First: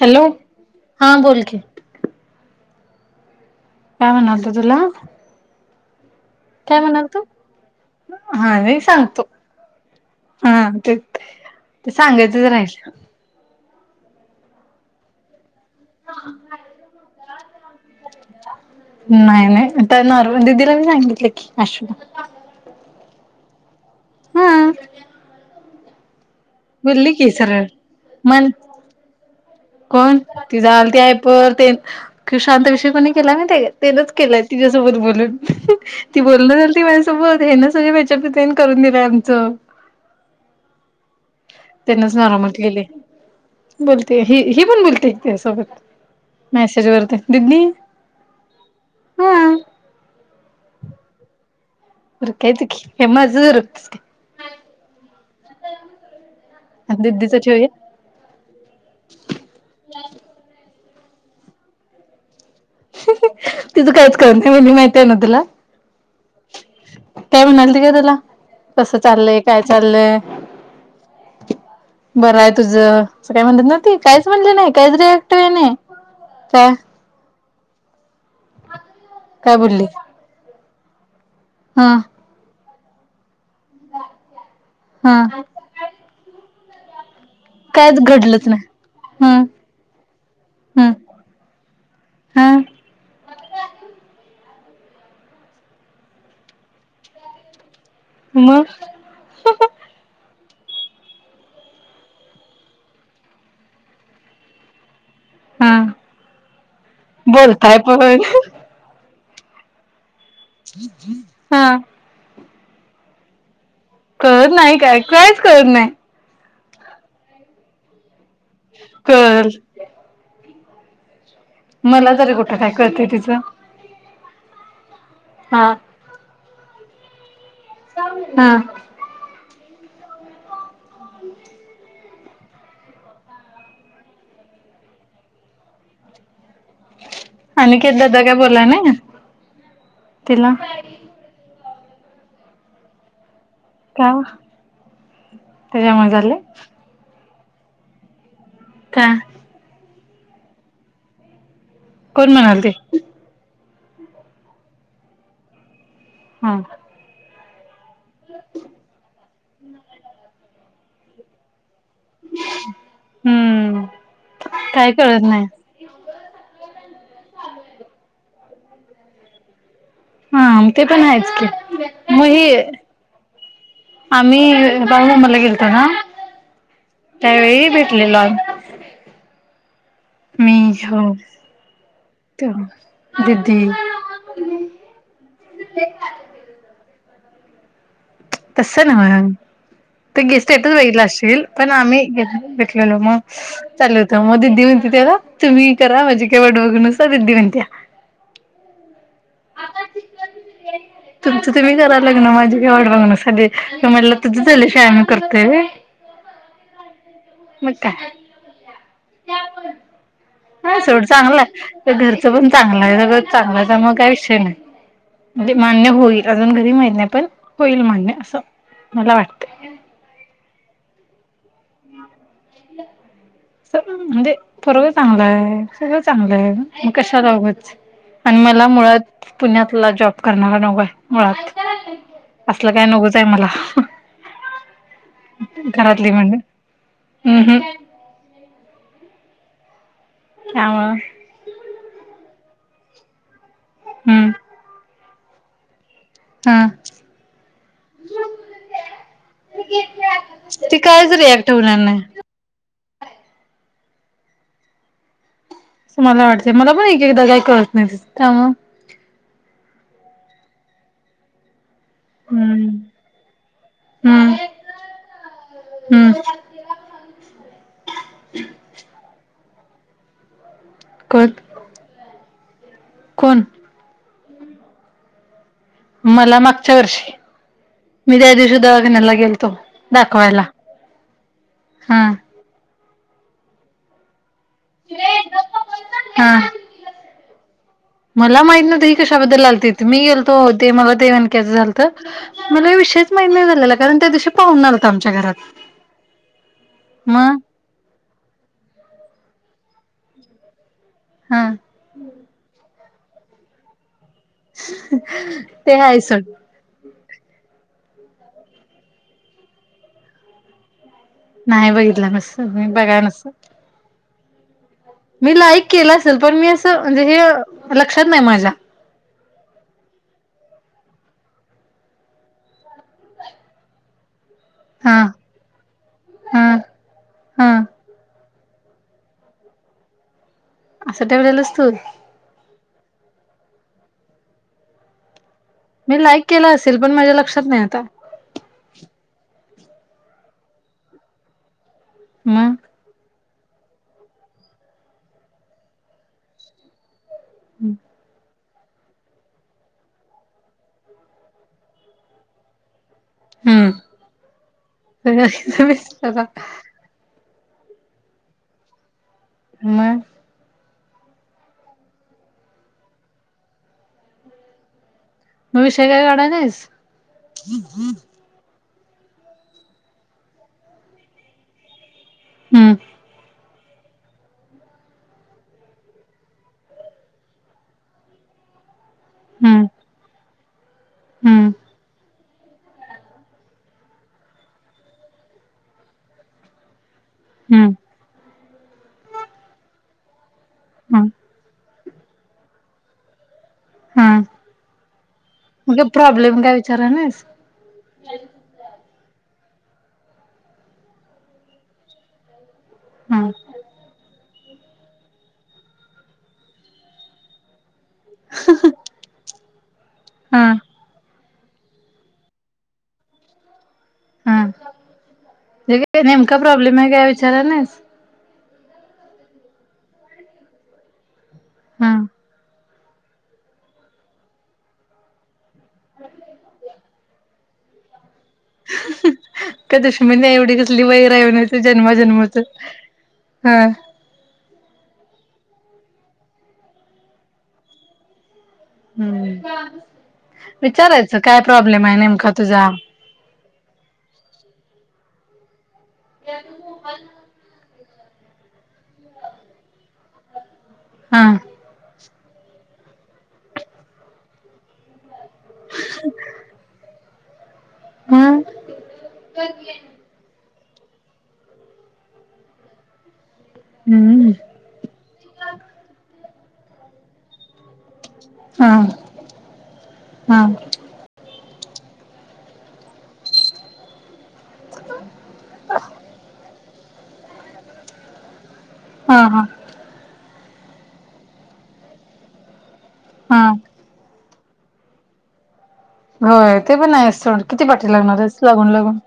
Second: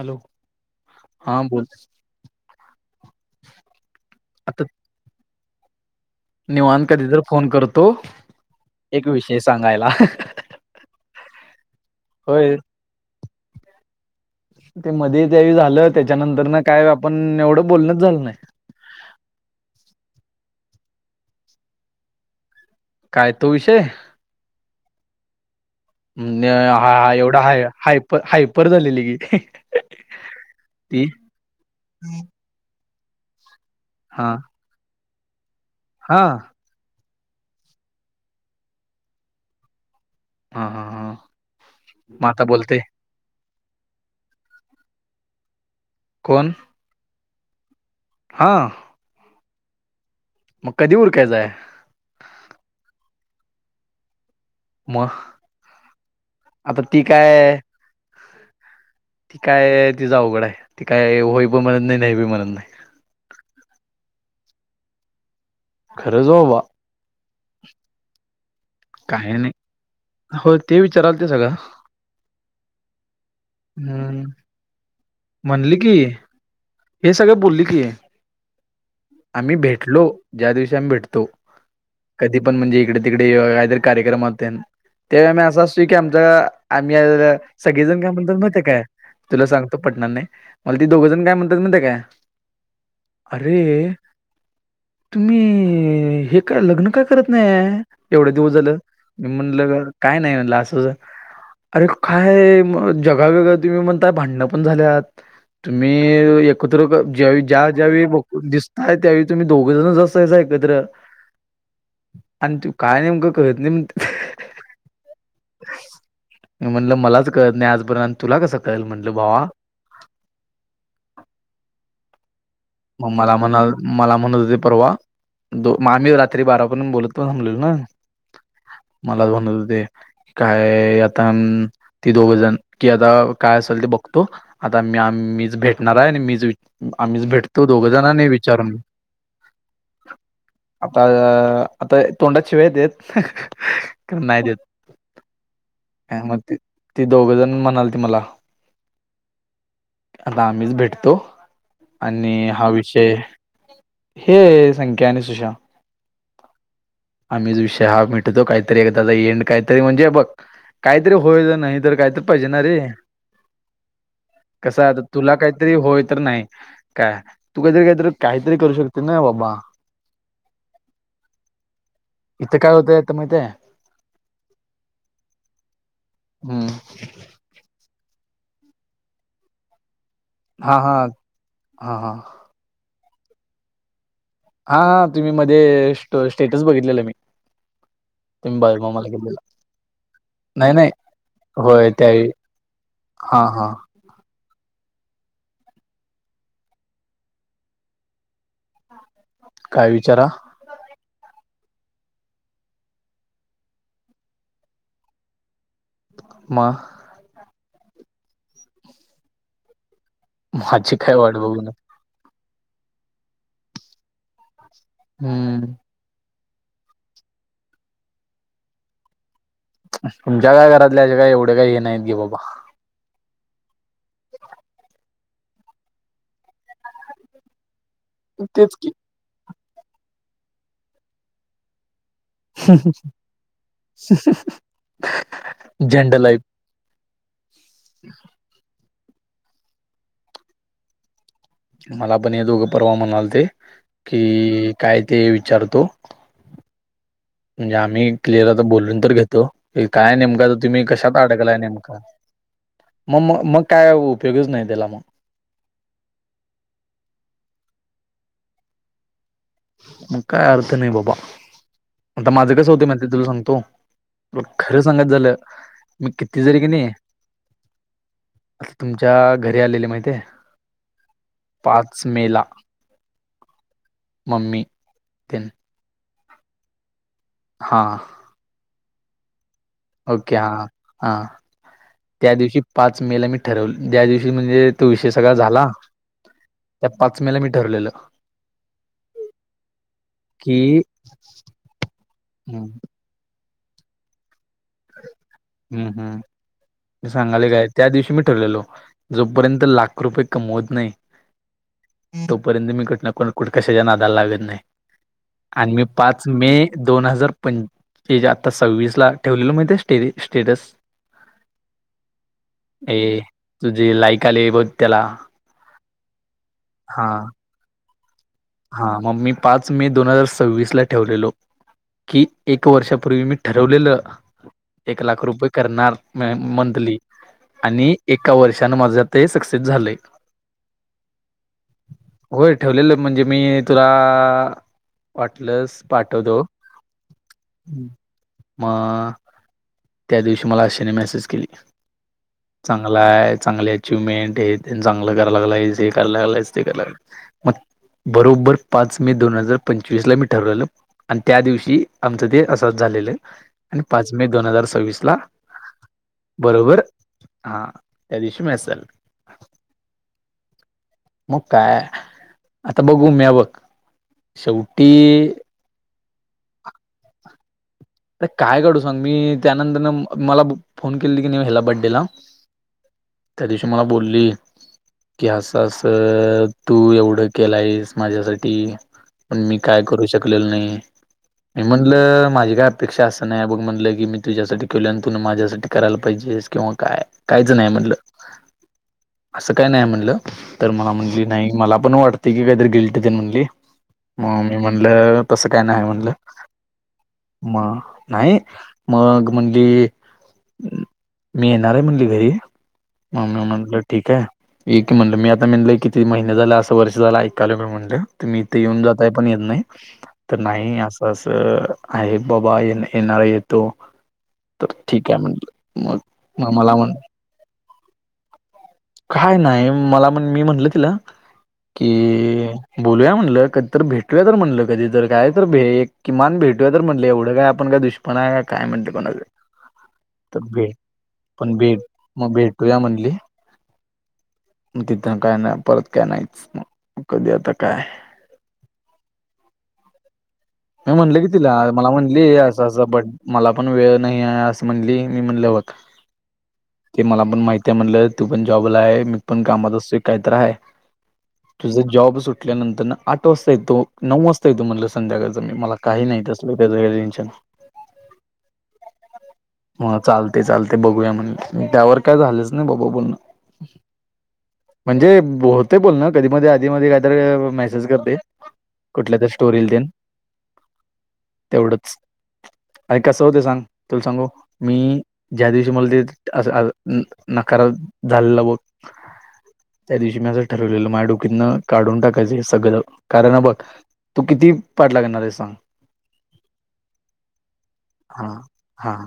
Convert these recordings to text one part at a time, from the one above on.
Hello, हां बोल की. [inaudible] काय म्हणालतो तुला? काय निवान कधी तरर म्हणालतो फोन करतो हा नाही एक सांगतो विषय सांगायला हा ते ते सांगायचंच होय राहायच. ते मध्ये त्या झा त्याच्यानंतर काय आपण एवढं बोलणच झालं नाही. न दिदीला मी सांगितलं की अश् काय तो विषय? हम म्हणजे हा एवढा हाय हायपर मण हायपर झालेली की कोण ती जाल ती हायपर प तेि शांत विषय कोणी केला मच हा केलाय तिच्या्यासोबत बोलून ती हा बोलल झाल त माझ सोबत हे ना सगळ बचार करून दिलंय आमच हा हा हा त्यांनच मग नार आता बोलते म्हटलेले बोलते ह हे पण बोलते त्यासोबत कोण मेसेज वरती दिदी हा हा मग कधी उर कायचय? उर कायच की हे मझूर मग आता ती दिदीच काय ठेवूया ती काय तिचां अवघड आहे ती काय होय पण म्हणत नाही नाही बी म्हणत नाही. ति तू कायच करून मी माहती आहे ना तुला? खरंच बाबा. काय म्हणाल त का तुला कसं काही चाललय नाही काय चाललय. हो ते विचाराल ते सगळं बरं आहे तुझ अस काय म्हणतत ना ते काहीच म्हणले नाही काही मनली की हे सगळे बोलली की आहे काय आम्ही बोलली भेटलो ज्या दिवशी आम्ही भेटतो हा कधी पण म्हणजे इकडे तिकडे काहीतरी कार्यक्रम होते हा त्यावेमही असं असू की आमचा आम्ही कायच सगळेजण काय म्हणतात घडलंच म ते नाही काय हम्म तुला सांगतो पटनांर नाही मला ती हम्म दोघं जण काय म्हणतात हा अरे तुम्ही हे काय लग्न का करत नाही? एवढे दिवस मग झालं मी म्हणलं काय नाही ला अरे काय जगावेेगळ तुम्ही म्हणताय भांडण पण झाल्यात हा तुम्ही एकत्र ज्या ज्या बोलताय ज्यावेळी बघ पण दिसताय त्यावेळी तुम्ही दोघ जण हा आणि तू काय नेमकं कळत नाही. मी कळत नाही काय कायच कळत नाही. म्हटलं मलाच कळत नाही आजपर्यंत आणि तुला कसं कळेल म्हटलं भावा. कळल मला तरी कुठ मग मला म्हणाल मला म्हणत होता परवा हा आम्ही रात्री बारापर्यंत बोलत बसलेलो. मंग हा मलाच म्हणत होते काय आता म ती दोघ जण कि आता काय असेल ते बघतो आता मी आम मीच भेटणार आहे आणि मीच आम्हीच भेट तो दोघ अनिकेत जण दादा आणि काय बोलला विचारून बघतो नाही तिला आता अ.. आता तोंडात शिव्या का येत्यात. नाही देत त्याच्यामुळे अ झाले मग ती ती दोघजण म्हणालती मला काय? आता आम्हीच भेटतो कोण आणि म्हणाल हा ते विषय हे संख्या आणि सुशा हा आम्हीच विषय हा मिटवतो काहीतरी एकदाचा एंड काहीतरी म्हणजे बघ काहीतरी होयल नाही तर काहीतर पाहिजेणारे हम्म कस काय आता कळत तुला नाही काहीतरी होय तर नाही. काय तू काहीतरी काहीतरी काहीतरी करू शकते ना बाबा हा मग ते पण आहेच की मग हे इथं काय होतंय आता माहित आहे आम्ही बाळू मामाला गेलतो ना हम्म त्यावेळी भेटलेलो आम्ही मी हा हा हो हा हा हा तेव्हा दिदी हा हा तुम्ही मध्ये स्ट स्टेटस बघितलेलं मी तुमी तसं बाळूमामाला नव्ह गेलेल ते गे स्टेटस बघीतला असशील पण आम्ही त्यावेळी भेट. भेेटलेलो मग हा हा चाललो होतो मग दिदी विचारा तुम्ही करा माझी काय वाट बघू नकोसा दिदी म्हणत्या काय विचारा तुमचं तुमी करा लग्न माझी काय वाट बघू नकोसा दि म्हटलं तुझं झाल्याशिवाय आम्ही करतोय व्हय मग मग काय हा माझी सोड काय वाट चांगलाय बघून ते घर च पण चांगल हाय सगळच चांगलाय हाय मग काही विषय नाही म्हणजे हम्म मान्य होईल अजून घरी माहित नाही पण होईल मान्य असं मला वाटतं तुमच्या काय घरातले असे काही एवढे काही हे नाहीत घे बाबा स. म्हणजे पोरग चांगलं आहे सर्व चांगलं आहे मग कशाला उगच आणि मला तेच की मुळात पुण्यातला जॉब करणारा नकोय मुळात असलं काय नकोच आहे मला घरातली झंड मान्य लाईफ अ ह हवा मला पण हे दोघं परवा म्हणालते हम्म की काय ते विचारतो हा. म्हणजे आम्ही क्लिअर आता बोलून तर घेतो काय नेमकं तर ती तुम्ही कायच कशात रिॲक्ट अडकलाय होणार नेमकं नाही मग मग मग काय उपयोगच नाही त्याला मग अस मला वाटतंय मला पण एक एकदा काही कळत नाही अस का मग त्यामुळं मग काय अर्थ नाही बाबा आता माझं हम्म कस होतय माहिताय तुला सांगतो हम्म मग खरं सांगत झालं मी हम्म किती जरी की नाही आता तुमच्या घरी आलेले माहिताय कोण पाच मे ला कोण मम्मी तेन मला मागच्या वर्षी मी त्या दिवशी दवाखान्याला गेलतो ओके दाखवायला हा हा हा त्या दिवशी पाच मे ला मी ठरवलं ज्या दिवशी ते तो विषय सगळा झाला हा त्या पाच मे ला मी ठरलेलं मला माहित नव्हतं ही कशाबद्दल आलतीत मी गेलतो की ते मला ते मणक्याचं झालतं हम्म मला विषय यच माहीत नाही मला कारण त्या दिवशी पाहुणा आलता आमच्या घरात हम हम मग सांगालोय काय त्या दिवशी मी ठरलेलो जो प पर्यंत मी लाख रुपये कमवत नाही हा तोपर्यंत मी कुटणं कुठ कशाच्या ना दाला लागत नाही आण ते मी हाय पाच सोड मे दोन हजार पं आता सव्वीस ला ठेवलेल माहि ते स्टेटस नाही बघितलं मसत बघा नसत कालेव मी लाईक केलं असेल पण मी अस हा हा मग मी पाच मे दोन हजार सव्वीस ला ठेवलेलो की एक वर्षापूर्वी मी ठरवलेलं हा एक लाख रुपये करणार हा मंथली हा आणि एका वर्षानने माझं ते सक्सेस झालेय सट्या वळेल असतू ठेवलेलं म्हणजे मी तुला वाट लस मी लाईक पाठवतो केला असेल पण माझ्या लक्षात नाही आता मग त्या दिवशी मला अशेने मेसेज केली मग चांगला आहे चांगले अचिव्हमेंट हे चांगलं कराय लागयस हे कराय लागयच ते कराय लाग मग बरोबबर पाच मे दोन हजार पंचवीस ला मी ठरवलेलो आणि त्या दिवशी आमचा दे असा झालेले हम्म आणि पाच मे दोन हजार सव्वीस ला मग बरोबर हा यादीश मसल म मग काय आता बघू मी बघ शेवटी आता मग विषय काय काढा नाहीस आर काय काढू सांग मी त्यानंतर मला फोन केली की ह्याला बड्डे ला हम्म त्या दिवशी मला बोलली की हसास तू एवढं केलायस माझ्यासाठी पण मी हम्म काय करू शकलेल नाही हम्म मी म्हणलं माझी काय अपेक्षा असं नाही बघ म्हटलं की मी तुझ्यासाठी केलं आणि तु माझ्यासाठी करायला पाहिजेस किंवा काय काहीच नाही हम्म म्हणलं असं काय नाही म्हणलं तर मला हम्म म्हटली नाही मला पण वाटते क कायर गेल््टते म्हणली हा मग मी म्हणलं तसं काय नाही मग म्हणलं प्रॉब्लेम काय विचारा नाहीस म नाहीय मग म्हणली मी येणार आहे म्हणली घरी हा ममी म ठीक आहे एक की म्हणलं मी आता म्हणलय किती महिने झाला असं वर्ष झालं ऐकालो मी म्हण मी इथे येऊन जाताय पण येत नाही तर हा नाही असं अस आहे बाबा ये येणाररा येतो हा तर ठीक आहे जे म्हणटलं मग काय नेमका म मला प्रॉब्लेम आहे म्हण काय विचारा नाहीस काय नाही मला म्हण मी म्हटलं तिला हा की बोलूया म्हटलं कधी तर भेटूया तर म्हणटलं कधी जर काय तर भ किमान भेटूया तर म्हटलं एवढं काय आपण का दुष्पणा आहे काय म्हणते कोणाचं का दुश्मी तर एवढी भेट कसली वैरह पण नची भेट मग जन्माजन्माच भेटूया म्हणली हा मग तिथं काय नाही परत काय नाहीच मग कधी आता काय हम्म मी विचारायचं म्हणलं की काय तिला प्रॉब्लेम मला आहे म्हणली नेमका असं तुझा असं बट मला पण वेळ नाही आहे असं म्हणली मी म्हणले होत याल ते म्हणले तू पण जॉबला आहे मी पण कामात असो काहीत आहे हा तुझ जॉब सुटल्यानंतर आठ वाजता येतो नऊ वाजता येतो म्हटलं संध्याकाळ मी मला काही नाही अस हम्म ह चालते चालते ते बघूया म्हण त्यावर काय झालंच नाही बाबा बोलण हम्म म्हणजे होते बोल ना कधी मध्ये आधी मध्ये काहीतरी मेसेज करते हा कुठल्या तर स्टोरीला देन हा तेवढंच अरे कस होत सांग तुला सांगू मी ज्या दिवशी मला ते न करत झालं मग हा हा त्या दिवशी मी असं ठरवलेलं माझ्या डोकीतनं काढून टाकायचं हे सगळं कारण हा बघ तू किती पाठ लागणार आहे सांग होय ते पण आहे अस किती पाठी लागणार हा आहे लागून हा लागून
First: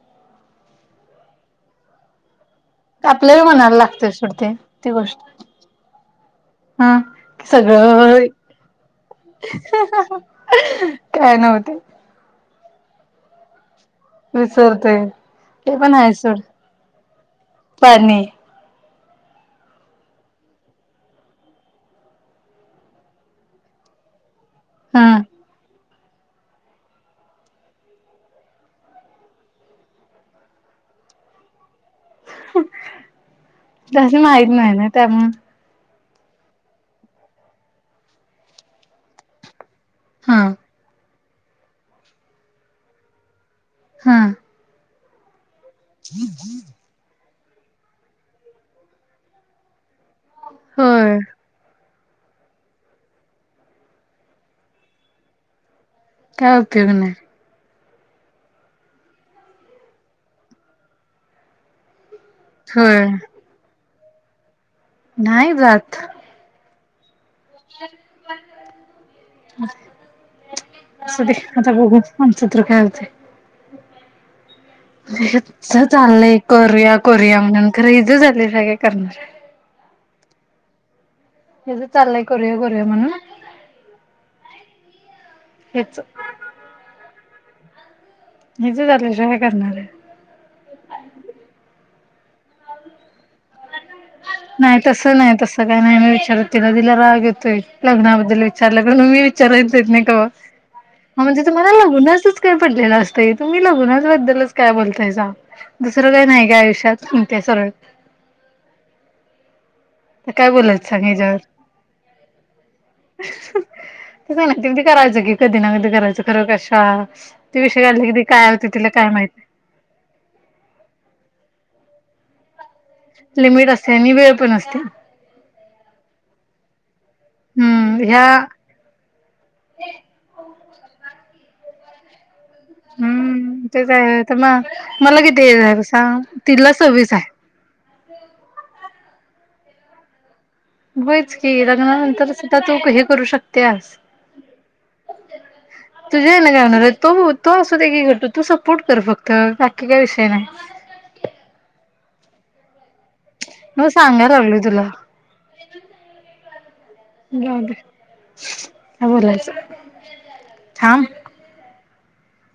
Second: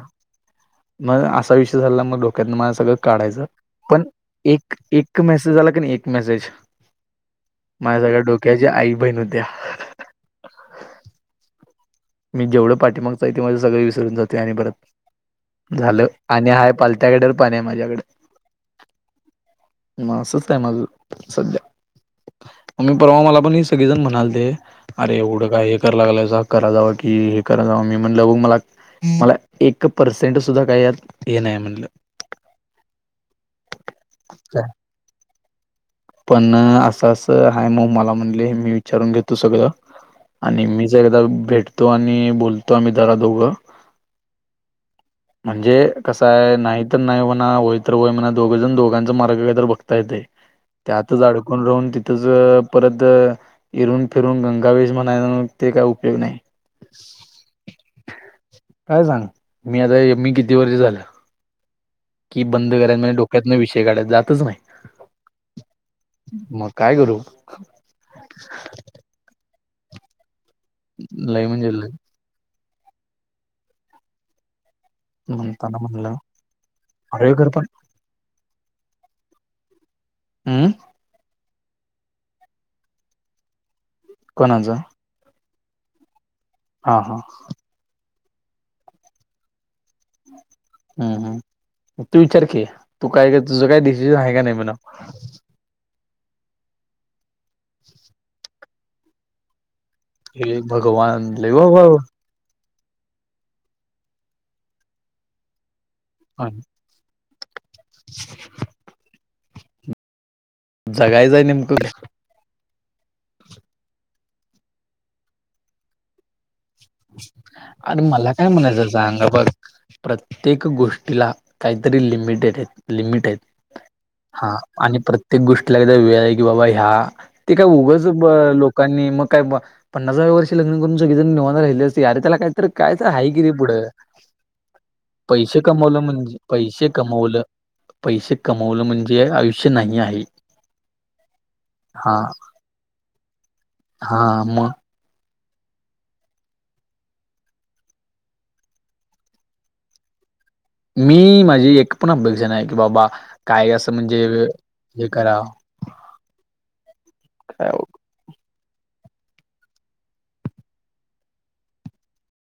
मग असा विषय झाला मग ड मला सगळं आपल्याला काढायचं म्हणायला पण लागते सोड ते एक ती गोष्ट एक मेसेज आला की नाही एक मेसेज हा माझ्या सगळ्या सगळं डोक्याच्या आई बहिण होत्या काय नव्हते मी जेवढं पाठीमागत आहे ते माझ सगळं विसरून जाते आणि विसरतोय ते परत पण झालं आहे सोड आणि हाय पालत्याकडेर पण आहे माझ्याकडे पाणी मासच आहे माझं सध्या मम्मी परवा मला पण ह सगळीजण म्हणालते हा अरे एवढं काय हे करा लागलाय कराय वाटत की हे कराय जावं मी म्हटलं बघ मला मला एक पर्सेंट सुद्धा काही यात हे नाही म्हणलं तस माहत नाही ना त्यामु पण असं अस आहे मग मला म्हणले मी विचारून घेतो सगळं हा आणि मी ज एकदा भेटतो आणि बोलतो आम्ही दरा दोघं हा म्हणजे कसंय नाही तर नाही म्हणा होय तर होय म्हणा दोघेजण दोघांचा मार्ग का तर बघ होय त्यातच अडकून राहून तच परत इरून फिरून गंगावेश म्हणायला ते काय उपयोग नाही काय उपयोग नाही काय सांग मी आता मी किती वर्ष झालं कि बंद करायन होय म्हणजे डोक्यातन विषय काढत जातच नाही नाही जात मग काय गुरु म ते लय म्हणजे आता लय बघू म्हणसत काय होते म्हणताना म्हणलं चाललंय कोरिया कोरिया हळेकर पण म्हणून खर इज चालंय सगळे करणार हम्म हे तर चालय करया करया म्हण कोणाचं हेच हा हा इथ लंशिवाय करणार आहे हम् हम तू विचार क तू काय का तुझं काय डिसिजन आहे म्हणा नाही तस नाही तसं काय नाही मी विचार दिला रागय लग्नाबद्दल विचारलंग मी विचार नाही हे भगवान म्हणजे लय म बाबा का पड असतं तुम्ही लगुनाचबद्दलच काय बोलताय दुसरं काही नाही का आयुष्यात त्या सगळ्या काय बोलाय सांगाच्यावर जगायचंय नेमकं ते स करायचं की कधी ना कधी करायचं खरं कश अरे मला काय म्हणायचं तिला काय सांगा बघ माहित प्रत्येक गोष्टीला काहीतरी लिमिटेड आहेत लिमिट आहेत असते आणि वेळ पण हा असते आणि प्रत्येक गोष्टीला एकदा वेळ आहे की बाबा ह्या ते काय हम्म उगच ह्या लोकांनी मग का पन्स हव्या वर्ष लग्नून सग जण निवाणार राहिली असते अरे त्याला का तर कायच आहे किती हम्म पुढं तेच आहे तर मग मला किती पैसे एज आहे कमवलं सांग म्हणजे तिला पैसे सव्वीस आहे. कमवलं पैसे कमवलं म्हणजे आयुष्य नाही आहे होईच कि हा लग्नानंतर सुद्धा तू हे करू शकतेस. हा मग ते तुझे आहे ना काय होणार तो तो अस दे की? मी माझी एक पण अपेक्षा नाही की बाबा, काय मग असं म्हणजे सांगायला हे करा. जाऊ काय द्या. ह बोलायचं हा,